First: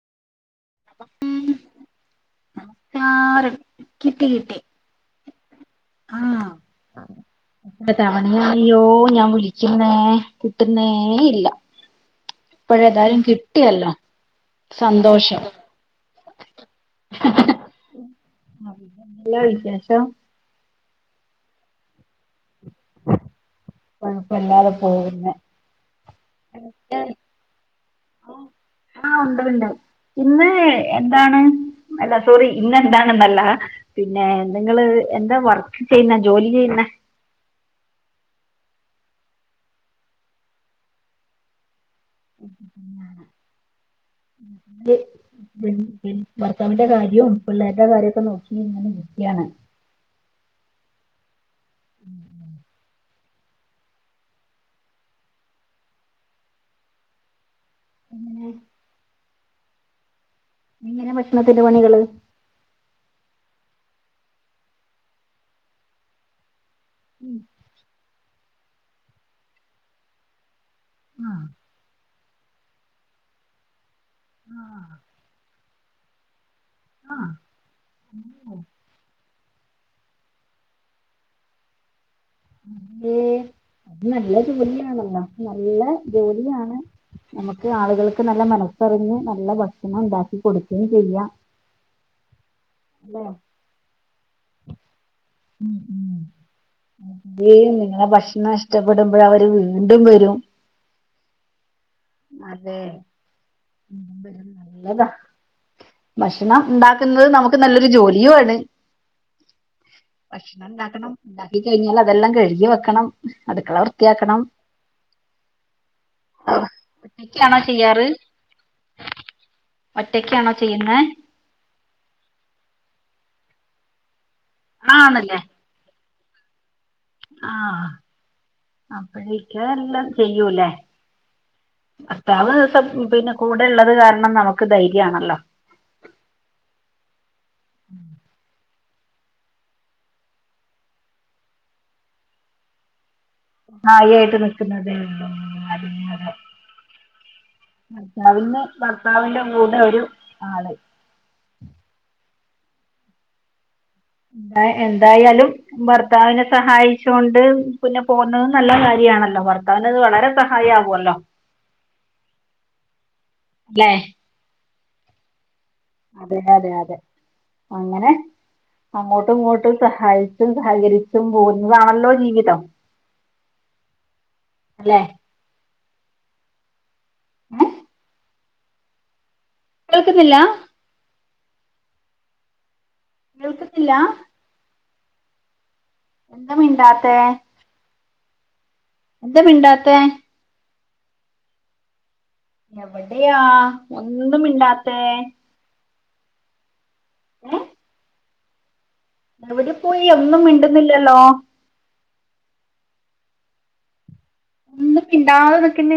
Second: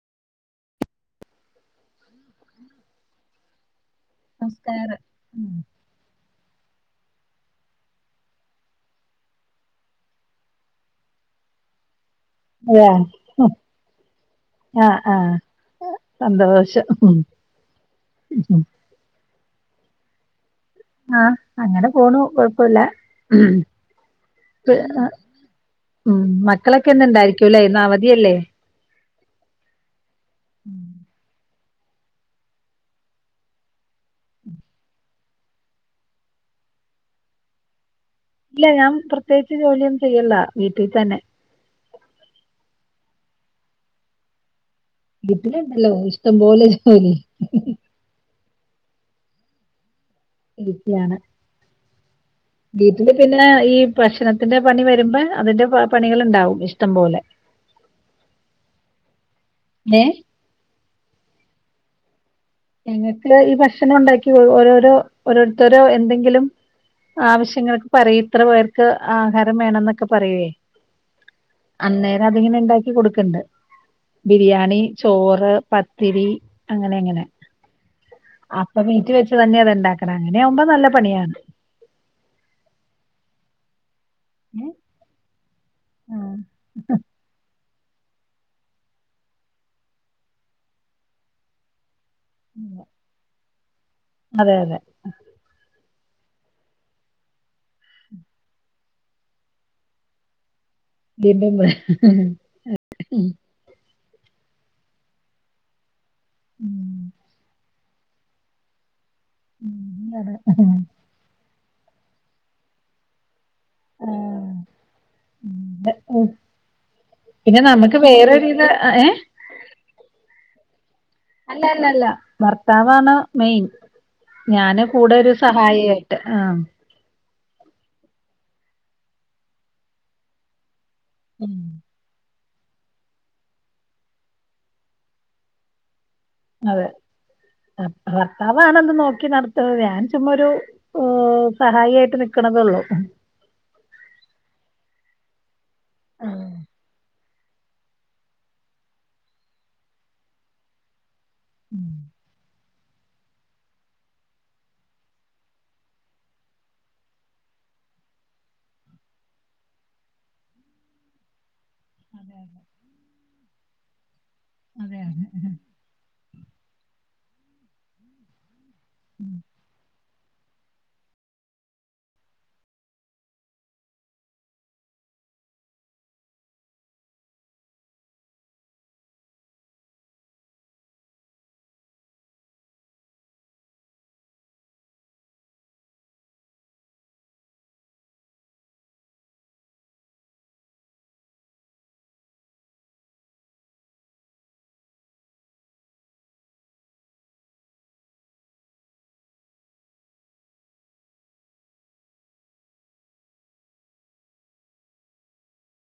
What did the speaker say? ഉം കാറെ [unintelligible] കിട്ടി കിട്ടി. ഉം ഉം ആഹ് എത്ര തവണയാ യ്യോ ഞാൻ വിളിക്കുന്നേ കിട്ടുന്നേഇല്ല. ഇപ്പോഴേതായാലും അതെയ കിട്ടിയല്ലോ ആഹ് ആഹ് സന്തോഷം സന്തോഷം ഉം എന്നാ വിശേഷം ആഹ് അങ്ങനെ പോണു കൊഴപ്പില്ല കുഴപ്പല്ലാതെ പോകുന്നു ഉം മക്കളൊക്കെ ന്ന് ഇണ്ടായിരിക്കുംല്ലേ ഇന്ന് അവധിയല്ലേ ആഹ് ഉണ്ട് ഉണ്ട് ഇന്ന് എന്താണ് അല്ല സോറി ഇന്നെന്താണെന്നല്ല പിന്നെ നിങ്ങള് എന്താ വർക്ക് ചെയ്യുന്നേ. ജോലി ചെയ്യുന്നേ. ഇല്ല ഞാൻ പ്രത്യേയിച്ച് ജോലിയൊന്നും ചെയ്യ് ല്ല വീട്ടിൽ തന്നെ.. ഉം ഉം [unintelligible] വീട്ടിലുണ്ടല്ലോ ഇഷ്ടം പോലെ ഭർത്താവിന്റെ ജോലി കാര്യോം പിള്ളേരുടെ കാര്യോ ഒക്കെ നോക്കിങ്ങനെരി ക്ക്യാണ് ഇരിക്ക്യാണ് ഉം ഉം വീട്ടില് പിന്നെ ഈ ഭക്ഷണത്തിന്റെ പണി വരുമ്പോ അതിന്റെ പണികൾ ഉണ്ടാവും ഇഷ്ടം പോലെ അങ്ങനെ ഏഹ് ഇങ്ങനെ ഭക്ഷണത്തിന്റെ പണികള് ഞങ്ങൾക്ക് ഈ ഭക്ഷണം ഉണ്ടാക്കി ഓരോരോ ഓരോരുത്തരോ എന്തെങ്കിലും ആവശ്യങ്ങൊക്കെ പറയും ഇത്ര പേർക്ക് ആഹാരം വേണം എന്നൊക്കെ പറയുവേ ആഹ് അന്നേരം അതിങ്ങനെ ഉണ്ടാക്കി കൊടുക്കണ്ട് ബിരിയാണി ചോറ് പത്തിരി അങ്ങനെ എങ്ങനെ ഉം അപ്പൊ വീറ്റ് വെച്ച് തന്നെ അത് ഉണ്ടാക്കണം അങ്ങനെയാവുമ്പോ നല്ല പണിയാണ് അതെ അത് നല്ല ഏ ജോലിയാണല്ലോ നല്ല ആഹ് ജോലിയാണ് നമുക്ക് ആളുകൾക്ക് നല്ല മനസ്സറിഞ്ഞ് നല്ല ഭക്ഷണം ഉണ്ടാക്കി കൊടുക്കുകയും ചെയ്യാം അല്ലെ അതെ അതെ ഉം ഉം അത നിങ്ങളെ ഭക്ഷണം ഇഷ്ടപ്പെടുമ്പോൾ അവര് വീണ്ടും വരും അതെ [unintelligible] ഭക്ഷണം ഉം ഉണ്ടാക്കുന്നത് നമുക്ക് നല്ല ജോലിയുംണ് ഉം, അതെ ഭക്ഷണം ഉണ്ടാക്കണം ഉണ്ടാക്ക കഴിഞ്ഞാൽ അതെല്ലാം കഴുകി വെക്കണം അടുക്കള വൃത്തിയാക്കണം ഒറ്റക്കാണോ പിന്നെ നമുക്ക് ചെയ്യാറ് വേറരി ഇത് ഏഹ് ഒറ്റക്കാണോ ചെയ്യുന്നെ അല്ല അല്ല അല്ല ഭർത്താവാണ് മെയിൻ ഞാന് കൂടെ ഒരു ആണല്ലേ സഹായേ ആഹ് ആഹ് അപ്പഴേക്ക എല്ലാം ചെയ്യൂല്ലേ ഉം ഭർത്താവ് ദി പിന്നെ കൂടെ ഉള്ളത് കാരണം നമുക്ക് ധൈര്യ ആണല്ലോ അതെ അഹ് ഭർത്താവണന്ന് നോക്കി നടത്തത് ഞാൻ ചുമ്മാ ഒരു സഹായായിട്ട് നിക്കണതേള്ളൂ ഹായി ആയിട്ട് നിക്കുന്നതേ ഉള്ളോ ആഹ് ഭർത്താവിന്ന് ഭർത്താവിന്റെ കൂടെ ഒരു ആള് ഉം എന്ത എന്തായാലും ഭർത്താവിനെ സഹായിച്ചൊണ്ട് പിന്നെ പോന്നത് നല്ല കാര്യമാണല്ലോ ഭർത്ത അന്ത് വളരെ സഹായ ആകുമല്ലോ [unintelligible] അതെയാണ് അതെ അതെ അതെ അങ്ങനെ അങ്ങോട്ടും ഇങ്ങോട്ടും സഹായിച്ചും സഹകരിച്ചും പോകുന്നതാണല്ലോ ജീവിതം അല്ലേ ഏ? കേൾക്കുന്നില്ല നിൾക്കത്തില്ല എന്ന മിണ്ടാത്തെ എന്താ മിണ്ടാത്ത എവിടെയാ ഒന്നുമിണ്ടാത്ത ഏഹ് എവിടെ പോയി ഒന്നും മിണ്ടുന്നില്ലല്ലോ ഒന്നും മിണ്ടാതെ നിക്കന്നെ